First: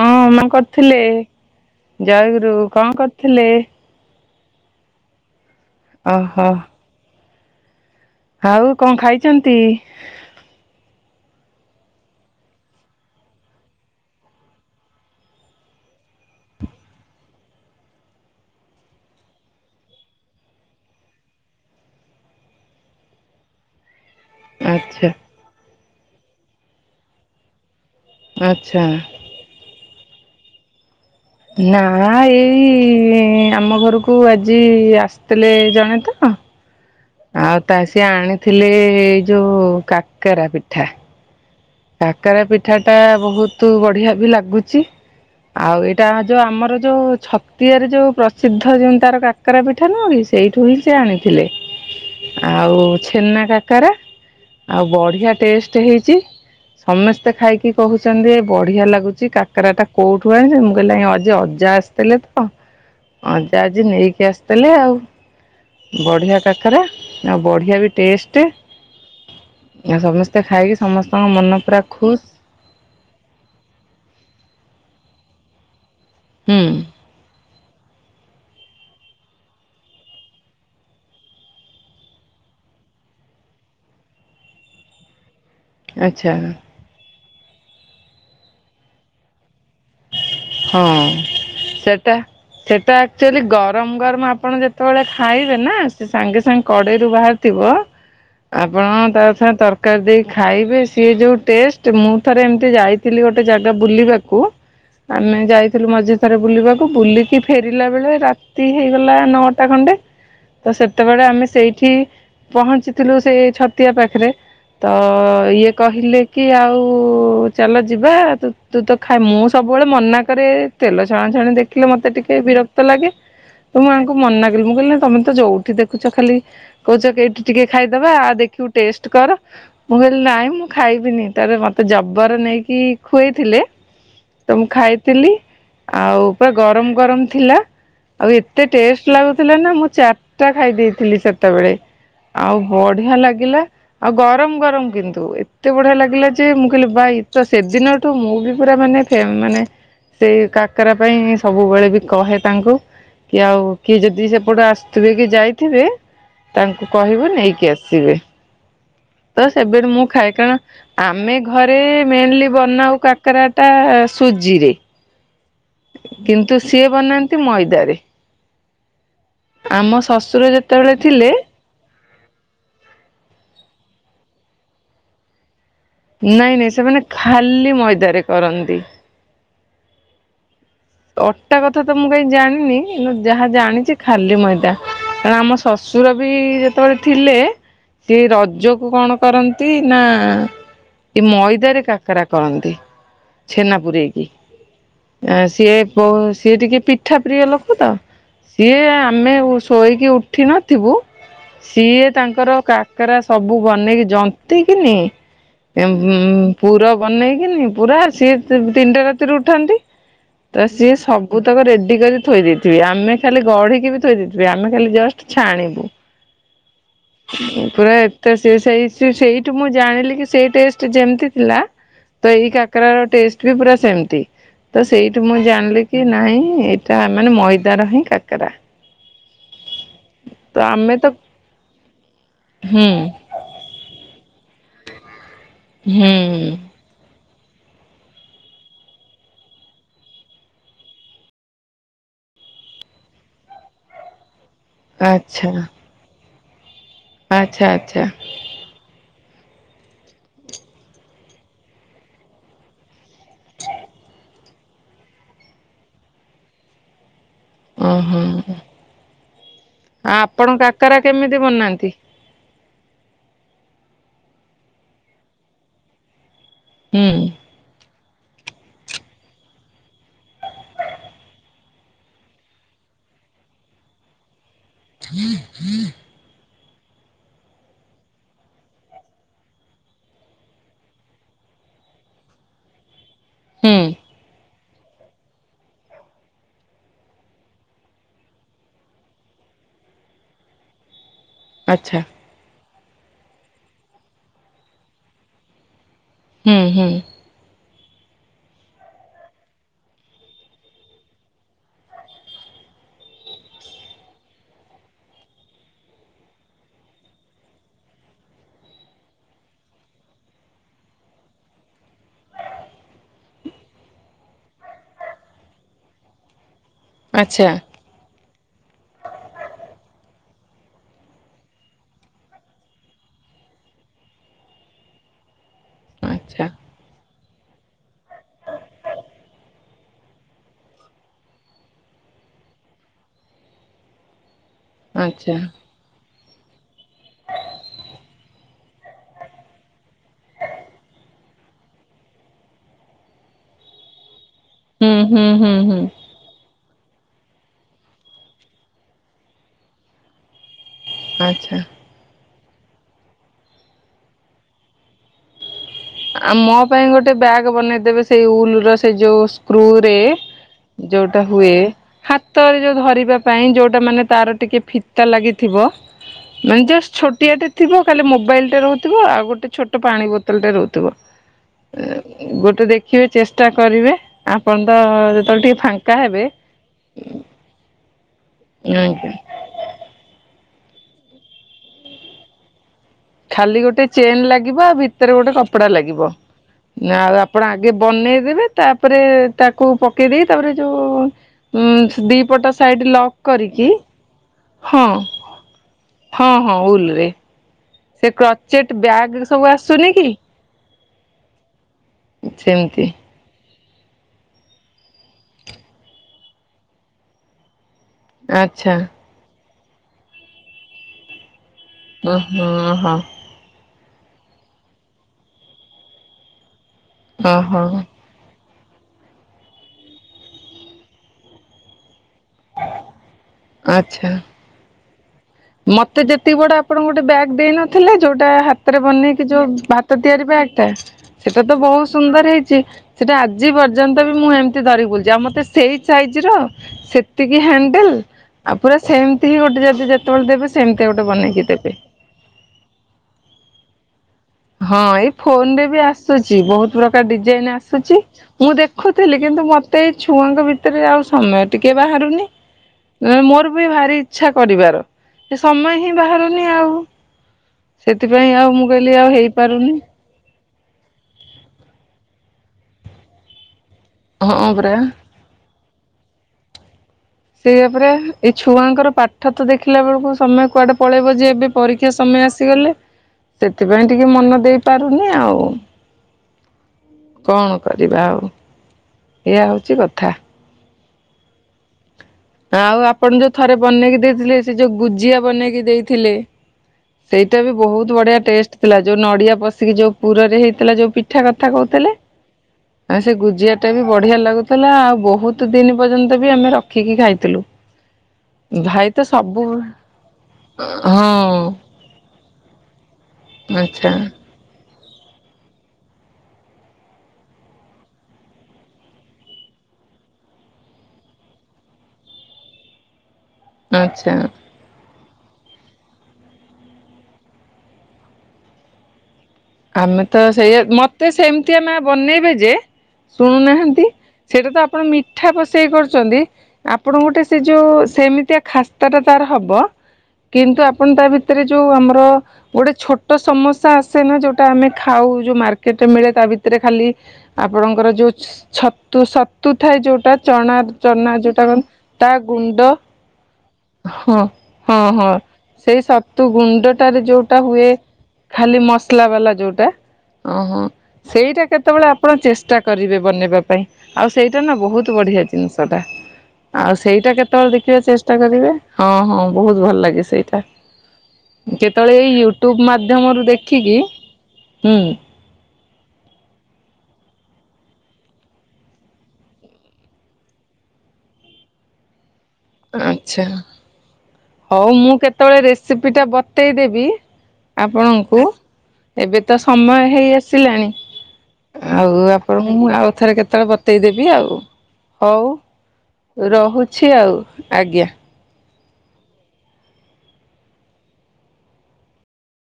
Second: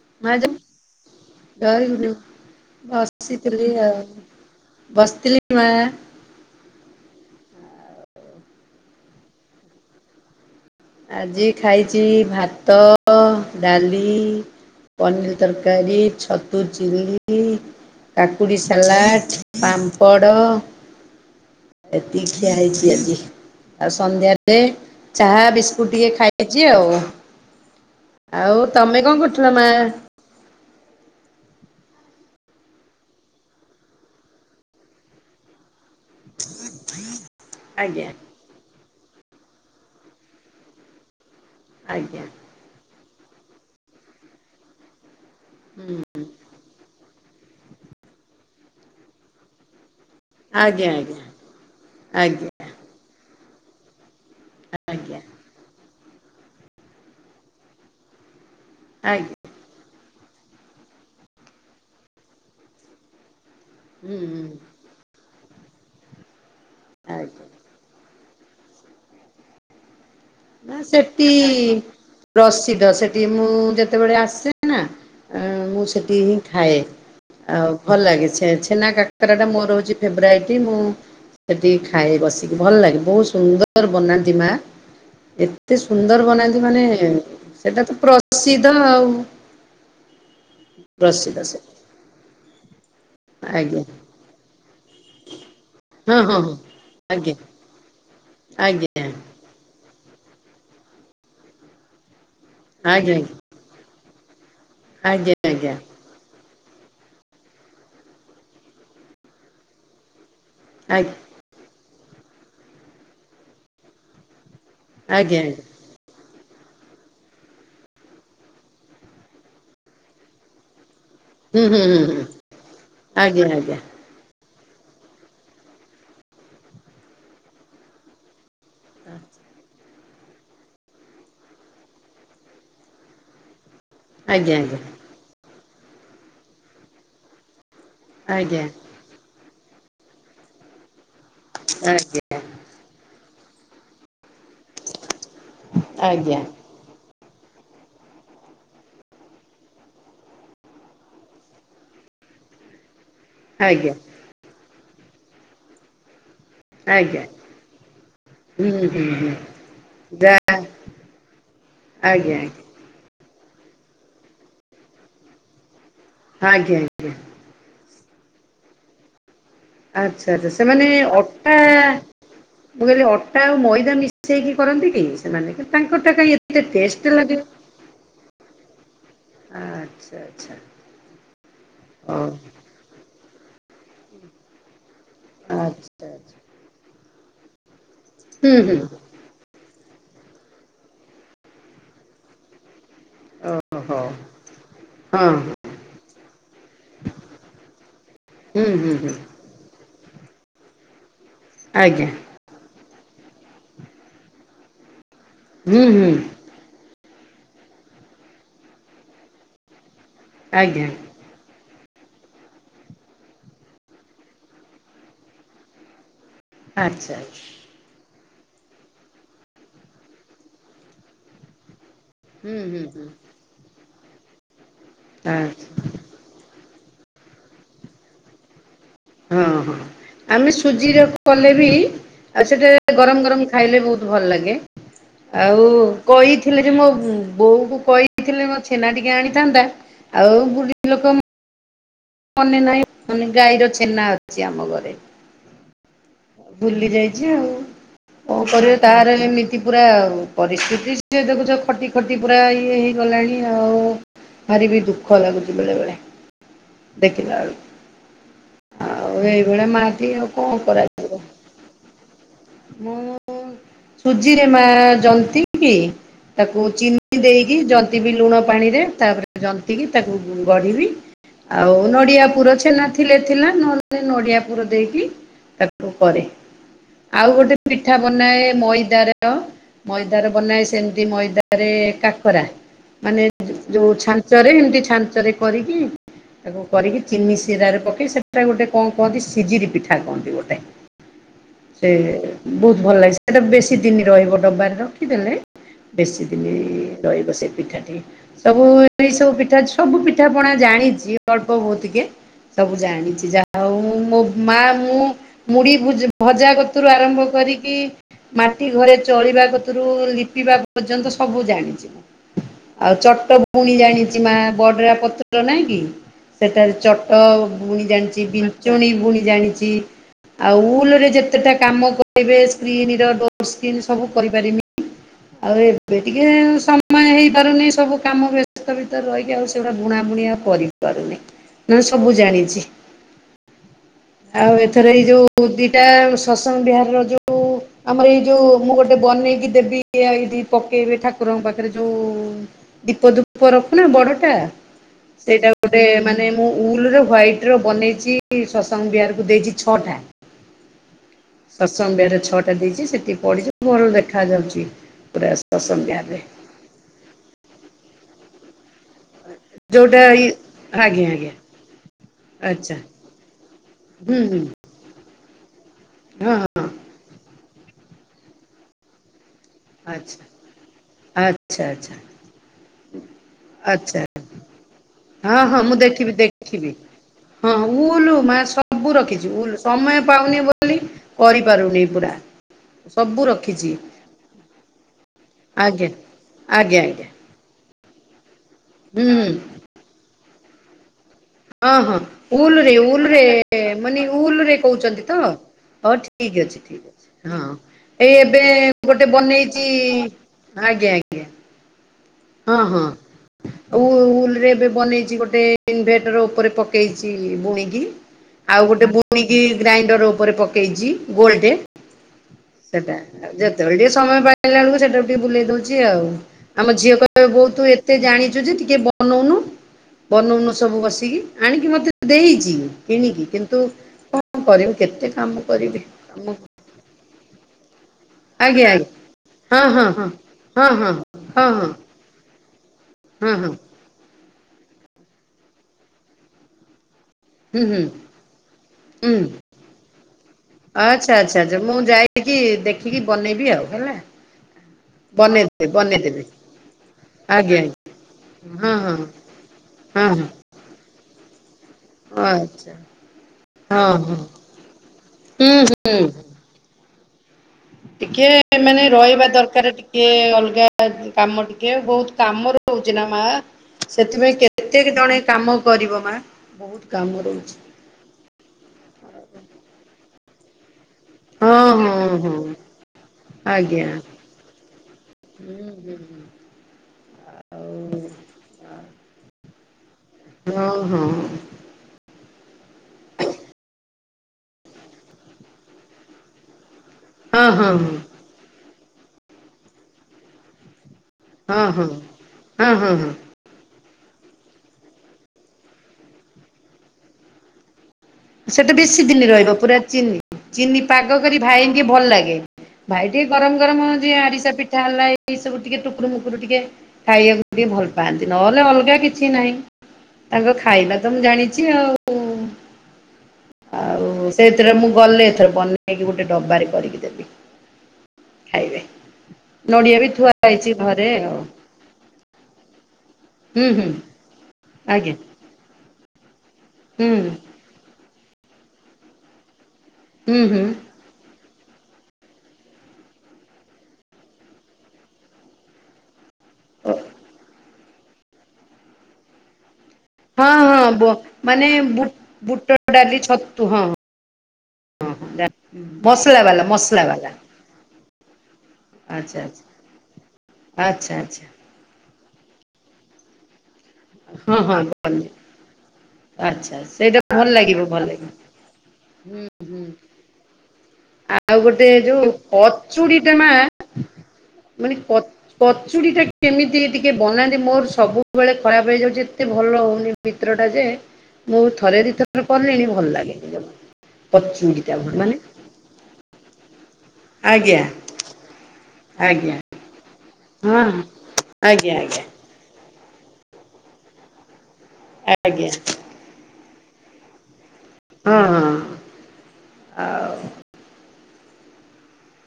ହଁ ମା କରିଥିଲେ ଜୟଗୁରୁ ଜୟଗୁରୁ କଣ କରିଥିଲେ? ବସିଥିଲି ଆଉ ବସିଥିଲି। ମା ଓ ହୋ। ଆଉ କଣ ଖାଇଛନ୍ତି? ଆଜି ଖାଇଛି ଭାତ ଡାଲି ପନିର ତରକାରୀ ଛତୁ ଚିଲି କାକୁଡି ସାଲାଡ଼ ପାମ୍ପଡ଼ ଏତିଖିଆ ହେଇଛି ଆଜି ଆ ସନ୍ଧ୍ୟାରେ ଆଚ୍ଛା ଚାହା ବିସ୍କୁଟ୍ ଟିକେ ଖାଇଛି ଆଉ। ଆଉ ଆଚ୍ଛା। ତମେ କଣ କରୁଥିଲ ମା? ନା ଏଇ ଆମ ଘରକୁ ଆଜି ଆସିଥିଲେ ଜଣେ ତ ଆଉ ତା ସିଏ ଆଜ୍ଞା ଆଣିଥିଲେ। ଏଇ ଯୋଉ କାକରା ପିଠା। ଆଜ୍ଞା କାକାର ପିଠା ଟା ବହୁତ ବଢିଆ ବି ଲାଗୁଚି। ଆଉ ହୁଁ ଏଇଟା ଯୋଉ ଆମର ଯୋଉ ଛତିଆରେ ଯୋଉ ପ୍ରସିଦ୍ଧ ଯମ ତାର କାକରା ପିଠା କ ନୁହ କି ସେଇଠୁ ହିଁ ଆଜ୍ଞା ସେ ଆଜ୍ଞା ଆଣିଥିଲେ ଆଜ୍ଞା ଆଉ ଛେନା କାକରା। ଆଉ ଆଜ୍ଞା ବଢିଆ ଟେଷ୍ଟ ହେଇଛି ସମସ୍ତେ ଖାଇକି କହୁଛନ୍ତି। ବଢିଆ ଲାଗୁଛି ଆଜ୍ଞା କାକରାଟା। କେଉଁଠୁ ଆଣିଛ ମୁଁ କହିଲି ଆ ଅଜା ଅଜା ଆସିଥିଲେ ତ। ଆଜି ନେଇକି ହୁଁ ଆସିଥିଲେ ଆଉ ବଢ଼ିଆ କାକେରା ଆଉ ଆଜ୍ଞା ବଢ଼ିଆ ବି ଟେଷ୍ଟ। ସମସ୍ତେ ଖାଇକି ନା ସମସ୍ତଙ୍କ ସେଠି ମନ ପୁରା ଖୁସ ପ୍ରସିଦ୍ଧ ସେଠି ମୁଁ ଯେତେବେଳେ ଆସସେ ନା ମୁଁ ସେଠି କି ହିଁ ହୁଁ ଖାଏ। ଆଉ ଭଲ ଲାଗେ ଛେନା କାକରା ଟା ମୋର ହଉଛି ଫେବରାଇଟ ମୁଁ ସେଠିକି ଖାଇ ବସିକି ଭଲ ଲାଗେ ବହୁତ ସୁନ୍ଦର ବନାନ୍ତି ମା। ଏତେ ସୁନ୍ଦର ଆଚ୍ଛା ବନାନ୍ତି ମାନେ ସେଟା ତ ପ୍ରସିଦ୍ଧ ଆଉ ହଁ ପ୍ରସିଦ୍ଧ ସେ ସେଟା ସେଟା ଆକ୍ଚୁଆଲି ଆଜ୍ଞା ଗରମ ଗରମ ଆପଣ ଯେତେ ସେତେବେଳେ ଖାଇବେ ନା ସେ ହଁ ହଁ ସାଙ୍ଗେ ହଁ ସାଙ୍ଗେ କଡେଇରୁ ଆଜ୍ଞା ବାହାରିଥିବ ଆପଣ ଆଜ୍ଞା ତା ତରକାର ଦେଇ ଖାଇବେ ସିଏ ଯୋଉ ଟେଷ୍ଟ ମୁଁ ଥରେ ଏମିତି ଆଜ୍ଞା ଯାଇଥିଲି ଗୋଟେ ଜାଗା ବୁଲିବାକୁ ଆଜ୍ଞା ଆମେ ଆଜ୍ଞା ଯାଇଥିଲୁ ମଝିରେ ବୁଲିବାକୁ ବୁଲିକି ଫେରିଲା ବେଳେ ରାତି ହେଇଗଲା ନଅଟା ଖଣ୍ଡେ ତ ଆଜ୍ଞା ସେତେବେଳେ ଆମେ ସେଇଠି ପହଞ୍ଚିଥିଲୁ ସେଇ ଛତିଆ ପାଖରେ। ତ ଆଜ୍ଞା ଆଜ୍ଞା ଇଏ କହିଲେ କି ଆଉ ଚାଲ ଯିବା ତୁ ତ ଖାଇ ମୁଁ ସବୁବେଳେ ମନା କରେ ତେଲ ଛାଣା ଛାଣି ହୁଁ ହୁଁ ଦେଖିଲେ ହୁଁ ମତେ ହୁଁ ଟିକେ ବିରକ୍ତ ଲାଗେ ଆଜ୍ଞା ତ ଆଜ୍ଞା ମୁଁ ଆଙ୍କୁ ମନା ମୁଁ କିଲି ତମେ ତ ଯୋଉଠି ଦେଖୁଛ ଖାଲି କହୁଛ କେଇଠିିକେ ଖାଇଦବା ଆଉ ଦେଖଠି ଟେଷ୍ଟ କର। ମୁଁ କହିଲି ନାଇଁ ମୁଁ ଖାଇବିନି ତାର ମତେ ଜବର ନେଇକି ଖୁଆଇଥିଲେ। ତ ମୁଁ ଆଜ୍ଞା ଖାଇଥିଲି ଆଉ ପୁରା ଗରମ ଗରମ ଥିଲା। ଆଉ ଆଜ୍ଞା ଏତେ ଆଜ୍ଞା ଟେଷ୍ଟ ଲାଗୁଥିଲା ନା ମୁଁ ଚାର ଟା ଖାଇ ଦେଇେଇଥିଲି ତାକୁ। ସେତେବେଳେ ଆଜ୍ଞା। ଆଉ ବଢିଆ ଲାଗିଲା ଆଉ ଗରମ ଗରମ କିନ୍ତୁ। ଏତେ ବଢିଆ ଲାଗିଲା ଆଜ୍ଞା। ଯେ ମୁଁ କହିଲି ଭାଇ ତ ସେଦିନଠୁ ମୁଁ ବି ପୁରା ମାନେ ମାନେ ସେଇ କାକରା ପାଇଁ ସବୁବେଳେ ବି କହେ ତାଙ୍କୁ କି ଆଉ ଆଜ୍ଞା କିଏ ଯଦି ସେପଟେ ଆସିଥିବେ କି ଯାଇଥିବେ ତାଙ୍କୁ ଆଜ୍ଞା କହିବ ନେଇକି ଆସିବେ। ହୁଁ ହୁଁ ହୁଁ ତ ସେବେ ମୁଁ ଖାଏ ଯା କାରଣ ଆମେ ଘରେ ଆଜ୍ଞା ଆଜ୍ଞା ମେନଲି ବନାଉ କା କାକରଟା ସୁଜିରେ। କିନ୍ତୁ ଆଜ୍ଞା ଆଜ୍ଞା ସିଏ ବନାନ୍ତି ମଇଦାରେ। ଆମ ଆଛା ଶ୍ୱଶୁର ଆଚ୍ଛା ସେମାନେ ଯେତେବେଳେ ଥିଲେ ଅଟା ମୁଁ କହିଲି ଅଟା ଆଉ ମଇଦା ମିଶେଇକି କରନ୍ତି କି ସେମାନେ କି? ନାଇଁ ନାଇଁ ସେମାନେ ଖାଲି ମଇଦାରେ କରନ୍ତି। ଆଚ୍ଛା ଆଚ୍ଛା। ଅଟା କଥା ତ ମୁଁ କାଇଁ ହଉ। ଜାଣିନି କିନ୍ତୁ ଯାହା ଜାଣି ଚି ଖାଲି ମଇଦା କାରଣ ଆମ ଆଚ୍ଛା ଶଶୁର ବି ଆଚ୍ଛା ଯେତେବେଳେ ଥିଲେ ସେ ହୁଁ ହୁଁ ରଜକୁ କଣ କର ନ୍ତି ନା ଏ ମଇଦାରେ କାକରା କରନ୍ତି। ଛେନା ଓହୋ ପୁରେଇକି ହଁ ଆ ସିଏ ବୋ ସିଏ ଟିକେ ପିଠା ପ୍ରିୟ ଲୋକ ତ ହୁଁ ସିଏ ହୁଁ ହୁଁ ଆମେ ଶୋ ଶୋଇକି ଉଠିନଥିବୁ ଆଜ୍ଞା ସିଏ ତାଙ୍କର କା କାକାରା ସବୁ ବନେଇକି ଜନ୍ତିକିନି ହୁଁ ହୁଁ [unintelligible] ପୁର ବନେଇକିନି ପୁରା ସିଏ ତିନିଟା ରାତିରେ ଉଠନ୍ତି ତ ଆଜ୍ଞା ସିଏ ସବୁତକ ରେ ରେଡ଼ିକରି ଥୋଇଦେଇଥିବେ ଆମେ ଖାଲି ଗଢିକି ବି ଥୋଇ ଦେଇଥିବେ ଆମେ ଖାଲି ଜଷ୍ଟ ଛାଣିବୁ। ଆଚ୍ଛା। ତ ସେ ସେଇ ସେଇଠୁ ମୁଁ ଜାଣିଲି କି ସେଇ ଟେଷ୍ଟ୍ ଯେମିତି ଥିଲା। ତ ଏଇ ହୁଁ ହୁଁ କାକାରା ର ହୁଁ ଟେଷ୍ଟ୍ ବି ପୁରା ସେମିତି ତ ସେଇଠି ମୁଁ ଆଚ୍ଛା। ଜାଣିଲି କି ନାଇଁ ତା ମାନେ ମଇଦାର ହିଁ କାକାରା। ହଁ ହଁ ଆମେ ସୁଜିରେ କଲେ ବି ଆଉ ସେଠି ହୁଁ ଗରମ ଗରମ ଖାଇଲେ ବହୁତ୍ ଭଲ ଲାଗେ। ଆଉ ହୁଁ କହିଥିଲେ ଯେ ମୋ [unintelligible] ବୋଉ କୁ କହିଥିଲେ ମୋ ଛେନା ଟିକେ ଆଣିଥାନ୍ତା ଆଉ ବୁଢ଼ୀ ଲୋକ ମନେ ନାହିଁ ମାନେ ଗାଈର ଛେନା ଅ ଆଚ୍ଛା। ବୁଲିଯାଇଛି ଆଉ ଆଚ୍ଛା ଆଚ୍ଛା କଣ କରିବା [unintelligible] ସେମିତି ପୁରା ଆଉ ପରିସ୍ଥିତି ସିଏ ଦେଖୁଛ ଖଟି ଖଟି ପୁରା ଇଏ ହେଇଗଲାଣି ଆଉ। ଭାରି ବି ଦୁଃଖ ଲାଗୁଛି ବେଳେ ବେଳେ ଦେ [unintelligible] ଓହୋ ଆଉ ଏଇଭଳିଆ ମା ଟି ଆଉ ଆପଣ କଣ କରା କାକରା କେମିତି ବନାନ୍ତି? ମୁଁ ସୁଜିରେ ମା ଜନ୍ତିକି ତାକୁ ହୁଁ ଚିନି ଦେଇକି ଜନ୍ତିବି ଲୁଣ ପାଣିରେ ତାପରେ ଜନ୍ତିକି ତାକୁ ଗଢ଼ିବି। ଆଉ ନଡ଼ିଆ ପୁର ଛେନା ଥିଲେ ଥିଲା ନହେଲେ ନଡ଼ିଆ ପୁର ଦେଇକି ତାକୁ କରେ। ଆଉ ଗୋଟେ ପିଠା ବନାଏ ମଇଦାରେ ର ମଇଦା ର ବନାଏ ସେମିତି ମଇଦାରେ କାକରା ମାନେ ହୁଁ ଯୋଉ ଛାଞ୍ଚରେ ଏମତି ଛାଞ୍ଚରେ କରିକି ତାକୁ କରିକି ଚିନି ଶିରାରେ ପକେଇ ସେଟା ଗୋଟେ କଣ କୁହନ୍ତି ସିଜିରି ପିଠା କୁହନ୍ତି ଗୋଟେ। [inaudible] ସେ ଏ ବହୁତ୍ ଭଲ ଲାଗେ ସେଇଟା ବେଶୀ ଦିନ ରହିବ ଡ଼ବାରେ ରଖିଦେଲେ ବେଶି ଦିନି ହୁଁ ହୁଁ ରହିବ ସେଇ ପିଠା। ସବୁ ଏଇ ସବୁ ପିଠା ସବୁ ପିଠା ପଣା ଜାଣିଛି ଅଳ୍ପ ବହୁତ୍ କେ। ସବୁ ଜାଣିଛି ଯାହା ହଉ ମୋ ମା ମୁଁ ମୁଢି ଭୁ ଭଜା କତିରୁ ଆରମ୍ଭ କରିକି ମାଟି ଘରେ ଚଳିବା କତୁରୁ ଲିପିବା ପର୍ଯ୍ୟନ୍ତ ସବୁ ଜାଣିଚି। ଆଉ ଚଟ କୁଣୀ ଜାଣିଛି ମା ବଡ଼ରା ପତର ନାଇଁ କି ସେଟାରେ ଆଚ୍ଛା ଚଟବୁଣି ଜାଣିଛି ବିଞ୍ଚୁଣି ବୁଣି ଜାଣିଛି ଆଉ ଉଲ୍ ରେ ଯେ କେତେଟା କାମ କରିବେ ସ୍କ୍ରିନ୍ ର ଡୋର୍ ସ୍କ୍ରିନ ସବୁ କରିପାରିବି। ଆଉ ଏବେ ଟିକେ ଆଚ୍ଛା ସମୟ ହେଇ ପାରୁନି ସବୁ କାମ ବ୍ୟସ୍ତତା ଭିତରେ ରହିକି ଆଉ ସେଗୁଡା଼ ବୁଣା ବୁଣି ଆଉ କରିପାରୁନି। ନା ସବୁ ଜାଣିଚି। [inaudible] ଆଉ ଏଥର ଏଇ ଆଚ୍ଛା ଯୋଉ ଦିଟା ଶତସଘଂ ବିହାର ର ଯୋଉ ଆମର ଏଇ ଯୋଉ ମୁଁ ଗୋଟେ ବନେଇକି ଦେବି, ବ୍ୟାଗ୍ ଟି ପକେଇବେ ଠାକୁରଙ୍କ ପାଖରେ ଯୋଉ ଦୀପ ଧୂପ ରଖୁନା ବଡଟା ହୁଁ ହୁଁ ସେଇଟା ହୁଁ ଗୋଟେ ହୁଁ ମାନେ ମୁଁ ଉଲୁରେ ହ୍ଵାଇଟ୍ ର ବନେଇଛି ଶତସଙ୍ଗ ବିହାରକୁ ଦେଇଛି ଛଅଟା। ଆଚ୍ଛା। ସତସଙ୍ଘ ବିହାର ରେ ଛଅଟା ଦେଇଛି ସେଠି ପଡିଛି ଭଲ ଦେଖା ଯାଉଛି। ପୁରା ସତ୍ସଙ୍ଗ ବିହାରରେ ଆ ମୋ ପାଇଁ ଗୋଟେ ବ୍ୟାଗ ବନେଇଦେବେ, ସେଇ ଉଲର ସେ ଯୋଉ ସ୍କ୍ରୁରେ ଯୋଉଟା ଇ ଯୋଉଟା ହୁଏ ହାତରେ ଯୋଉ ଆଚ୍ଛା ଧରିବା ପାଇଁ, ଯୋଉଟା ମାନେ ହୁଁ ତାର ହୁଁ ଟିକେ ଫିତା ଲାଗେ ଥିବ ହଁ ମାନେ ହଁ ଜଷ୍ଟ ଛୋଟିଆଟେ ଥିବ ଖାଲି ମୋବାଇଲଟେ ରହୁଥିବ, ଆଉ ଗୋଟେ ଛୋଟ ପାଣି ଆଚ୍ଛା ବୋତଲଟେ ରହୁ ଆଚ୍ଛା ଆଚ୍ଛା ଗୋଟେ ଦେଖିବେ ଚେଷ୍ଟା କରିବେ ଆଚ୍ଛା ଆପଣ। ତ ଯେତେବେଳେ ହଁ- ଟିକେ ହଁ- ମୁଁ ଫାଙ୍କା ଦେଖିବି ହେବେ ଦେଖିବି। ହଁ ଉଲୁ ମା ସବୁ ରଖିଛୁ ଉଲ୍। ସମୟ ପାଉନି ବୋଲି କରିପାରୁନି ପୁରା ସବୁ ଖାଲି ରଖିଛି ଗୋଟେ ଚେନ ଲାଗିବ ଆଉ ଭିତରେ ଗୋଟେ କପଡା ଆଜ୍ଞା ଲାଗିବ, ଆଜ୍ଞା ଆଜ୍ଞା ଆଉ ଆପଣ ଆଣି ଟିକେ ବନେଇଦେବେ, ତାପରେ ହୁଁ ହୁଁ ତାକୁ ପକେଇ ଦେଇ ତାପରେ ଯୋଉ ହଁ- ହଁ ଉଁ ଦି ପଟ ଉଲରେ ସାଇଡ ଲକ୍ ଉଲରେ କରିକି ମାନେ ଉଲ୍ ଉଲ୍ ରେ ହଁ କହୁଛନ୍ତି ତ, ହଉ ହଁ ଠିକ ହଁ ଅଛି ଠିକ ଉଲରେ ଅଛି ହଁ। ସେ ଏଇ ଏବେ କ୍ରଚେଟ ଗୋଟେ ବ୍ୟାଗ ସବୁ ବନେଇଛି, ଆସୁନି କି ଆଜ୍ଞା ଆଜ୍ଞା। ହଁ- ହଁ। ସେମିତି ଆଉ ଉଲ୍ ରେ ଏବେ ବନେଇଛି ଗୋଟେ, ଇନଭେଟର ଉପରେ ପକେଇଛି ବୁଣିକି। ଆଉ ଆଚ୍ଛା ଗୋଟେ ବୁଣିକି ଗ୍ରାଇଣ୍ଡର ଉପରେ ପକେଇଛି, ଗୋଲ ଟେ। ଓ ହୋ ହୋ। ଯେତେବେଳେ ଟିକେ ସମୟ ପାଇଲା ବେଳକୁ ସେଟାକୁ ଟିକେ ବୁଲେଇ ଦଉଛି ଆଉ। ଆମ ଝିଅ କହିବ ବୋଉ ତୁ ଓହୋ ଏତେ ଜାଣିଛୁ ଯେ ଟିକେ ବନଉନୁ, ବନଉନୁ ସବୁ ବସିକି। ଆଣିକି ମତେ ଦେଇଛି କିଣିକି, କିନ୍ତୁ ଆଚ୍ଛା କଣ କରିବୁ କେତେ କାମ କରିବି ମତେ କାମ ଯେତିକି ବଡ ଆପଣଙ୍କୁ ଗୋଟେ ବ୍ୟାଗ୍ ଦେଇନ ଥିଲେ ଯୋଉଟା ଆଜ୍ଞା ହାତରେ ଆଜ୍ଞା ବନେଇକି, ଯୋଉ ହଁ ହଁ ହାତ ହଁ। ତିଆରି ହଁ ବ୍ୟାଗଟା ହଁ ସେଇଟା ହଁ ତ ହଁ ବହୁତ ହଁ ସୁନ୍ଦର ହେଇଛି। ସେଇଟା ହଁ ଆଜି ହୁଁ ପର୍ଯ୍ୟନ୍ତ ବି ମୁଁ ଏମିତି ଧରି ବୁଲୁଛି। ଆଉ ମତେ ସେଇ ସାଇଜର ସେ ସେତିକି ହୁଁ ହ୍ୟାଣ୍ଡେଲ ଆଉ ପୁରା ହୁଁ। ସେମିତି ହି ଗୋଟେ ଯଦି ଯେତେବେଳେ ଦେବେ ସେମିତି ଗୋଟେ ଆଚ୍ଛା ବନେଇକି ଆଚ୍ଛା ଆଛା ଦେବେ। ମୁଁ ଯାଇକି ଦେଖିକି ବନେଇବି ଆଉ ହେଲା। ହଁ ଏଇ ଫୋନ ରେ ବନେଇଦେବେ ବି ବନେଇଦେବେ ଆସୁଛି, ବହୁତ ପ୍ରକାର ଡିଜାଇନ ଆଜ୍ଞା ଆଜ୍ଞା ଆସୁଛି ମୁଁ ହଁ ହଁ ଦେଖୁଥିଲି। କିନ୍ତୁ କିନ୍ତୁ ମତେ ଏଇ ହଁ ହଁ ଛୁଆଙ୍କ ଭିତରେ ଆଉ ସମୟ ଟିକେ ବାହାରୁନି। ଆଚ୍ଛା ନାଇଁ ମୋର ବି ହଁ ଭାରି ହଁ। ଇଚ୍ଛା କରିବାର ସେ ହୁଁ ସମୟ ହିଁ ହୁଁ ବାହାରୁନି ଆଉ। ସେଥିପାଇଁ ଟିକେ ଆଉ ମୁଁ ମାନେ କହିଲି ଆଉ ରହିବା ଦର କାର ହେଇପାରୁନି ଟିକେ ଅଲଗା କାମ ଟିକେ ବହୁତ କାମ ରହୁଛି ନା ମା। ସେଥିପାଇଁ ହଁ ପରା। କେତେକ ଜଣେ କାମ କରିବ ମା, ବହୁତ କାମ ରହୁଛି ସେଇଆ ପରା ଏଇ ଛୁଆଙ୍କର ପାଠ ତ ଦେଖିଲା ବେଳକୁ, ସମୟ କୁଆଡେ ପଳେଇବ ଯେ ଏବେ ହଁ ପରୀକ୍ଷା ହଁ ସମୟ ହଁ ଆସିଗଲେ। ଆଜ୍ଞା ସେଥିପାଇଁ ଟିକେ ମନ ଦେଇ ପାରୁନି ଆଉ। ହୁଁ ହୁଁ କଣ କରିବା ଆଉ, ଏଇଆ ହଉଛି କଥା। ହଁ ହଁ। ଆଉ ଆପଣ ଯୋଉ ଥରେ ବନେଇକି ଦେଇଥିଲେ, ସେ ଯୋଉ ଗୁଜିଆ ବନେଇକି ଦେଇଥିଲେ। ସେଇଟା ବି ହଁ ହଁ ହଁ ହଁ ବହୁତ ହଁ ବଢିଆ ଟେଷ୍ଟ ଥିଲା, ଯୋଉ ନଡିଆ ପଶିକି ଯୋଉ ପୁରରେ ହେଇଥିଲା। ଯୋଉ ପି ମିଠା କଥା କହୁଥିଲେ, ହଁ ହଁ ଆଉ ହଁ ସେ ଗୁଜିଆଟା ବି ବ ବଢିଆ ଲାଗୁଥିଲା, ଆଉ ବହୁତ ଦିନ ପର୍ଯ୍ୟନ୍ତ ବି ଆମେ ରଖିକି ଖାଇ ସେଟା ବେଶୀ ଦିନ ରହିବ, ସବୁ ପୁରା ଚିନି ଚିନି ପାଗ ହଁ କରି ଭାଇଙ୍କି ଭଲ ଲାଗେ। ଭାଇ ଟିିକେ ଗରମ ଗରମ ଆଚ୍ଛା ଯିଏ ଆରିସା ପି ସେଇଟା ହେଲା ଏଇ ସବୁ ଟିକେ ଟୁକୁର ମୁୁକୁରୁ ଟିକେ ଖାଇବାକୁ ଟିକେ ଭଲ ପାଆନ୍ତି, ନହେଲେ ଅଲଗା କିଛି ନାହିଁ। ତାଙ୍କ ଖାଇବା ତ ମୁଁ ଜାଣିଛି ଆଉ। ଆଚ୍ଛା ଆଉ ସେଇଥିରେ ମୁଁ ଗଲେ, ଏଥର ବନେଇକି ଗୋଟେ ଡବାରେ କରିକି ଦେବି ଖାଇବେ। ନଡିଆ ଆମେ ବି ତ ଥୁଆ ସେୟା ହେଇଛି ମତେ ଘରେ ଆଉ ସେମିତିଆ ମା ବନେଇବ ଯେ ହୁଁ ଶୁଣୁନାହାନ୍ତି ହୁଁ ସେଇଟା ତ ଆପଣ ଆଜ୍ଞା ମିଠା ବସେଇ କରୁ ଚନ୍ତି ଆପଣ ହୁଁ। ଗୋଟେ ସେ ଯୋଉ ସେମିତିଆ ଖାସ୍ତା ଟା ତାର ହବ। ହୁଁ କିନ୍ତୁ ହୁଁ ଆପଣ ତା ଭିତରେ ଯୋଉ ଆମର ଗୋଟେ ଛୋଟ ସମସ୍ୟା ଆସେ ନା ଯୋଉ ଟା ଆମେ ଖାଉ ଯୋଉ ମାର୍କେଟରେ ମିଳେ ତା ଭିତରେ ଖାଲି ଆପଣଙ୍କ ଙ୍କର ଯୋଉ ଛତୁ ସତୁ ଥାଏ ଯୋଉ ହଁ ଚଣା ହଁ ବ ଚଣା ଯୋଉଟା କ ମାନେ ତା ଗୁଣ୍ଡ ବୁଟ ଡାଲି ଛତୁ ହଁ ହଁ ହଁ। ସେଇ ସତୁ ମସଲା ବାଲା ଗୁଣ୍ଡଟାରେ ମସଲା ବାଲା ଯୋଉଟା ହୁଏ ଖାଲି ମସଲା ବାଲା ଆଚ୍ଛା ଯୋଉଟା ଆଚ୍ଛା ଓହୋ ଆଚ୍ଛା ସେଇଟା ଆଚ୍ଛା କେତେବେଳେ ଆପଣ ଚେଷ୍ଟା କରିବେ ବନେଇବା ପାଇଁ। ଆଉ ସେଇଟା ନା ହଁ ହଁ ବହୁତ ଭଲ ବଢ଼ିଆ ଜିନିଷଟା। ଆଉ ଆଚ୍ଛା ସେଇଟା ଭଲ କେତେବେଳେ ଦେଖିବା ଲାଗିବ ଭଲ ଚେଷ୍ଟା ଲାଗିବ କରିବେ ହଁ ହଁ ହୁଁ ବହୁତ ଭଲ ହୁଁ ଲାଗେ ସେଇଟା। ଆଉ ଗୋଟେ କେତେବେଳେ ଏଇ ଯୋଉ ୟୁଟ୍ୟୁବ ମାଧ୍ୟମରୁ କଚୁଡିଟା ମା ଦେଖିକି ହୁଁ ମାନେ କଚୁ କଚୁୁରୀ ଟା କେମିତି ଏ ଟିକେ ଟିକେ ବନାନ୍ତି ମୋର ସବୁବେଳେ ଖରାପ ହେଇଯାଉଚି, ଏତେ ଭଲ ହଉନି ଭିତରଟା ଯେ ମୁଁ ଥରେ ଦିଥର କଲିଣି ଭଲ ଆଚ୍ଛା ଲାଗେନି କଚେରୀ ଟା ମାନେ ଏଇଟା ବତେଇଦେବି ଆଜ୍ଞା ଆପଣଙ୍କୁ ଏବେ ତ ଆଜ୍ଞା ସମୟ ହେଇଆସି ଆସିଲାଣି ହଁ ଆଜ୍ଞା ଆଉ ଆଜ୍ଞା ଆପଣ ମୁ ଆଉ ଥରେ କେତେବେଳେ ବତେଇଦେବି ଆଉ ହଉ ଆଜ୍ଞା ରହୁଛି ଆଉ। ଆଜ୍ଞା। ହଁ ହ ଆଉ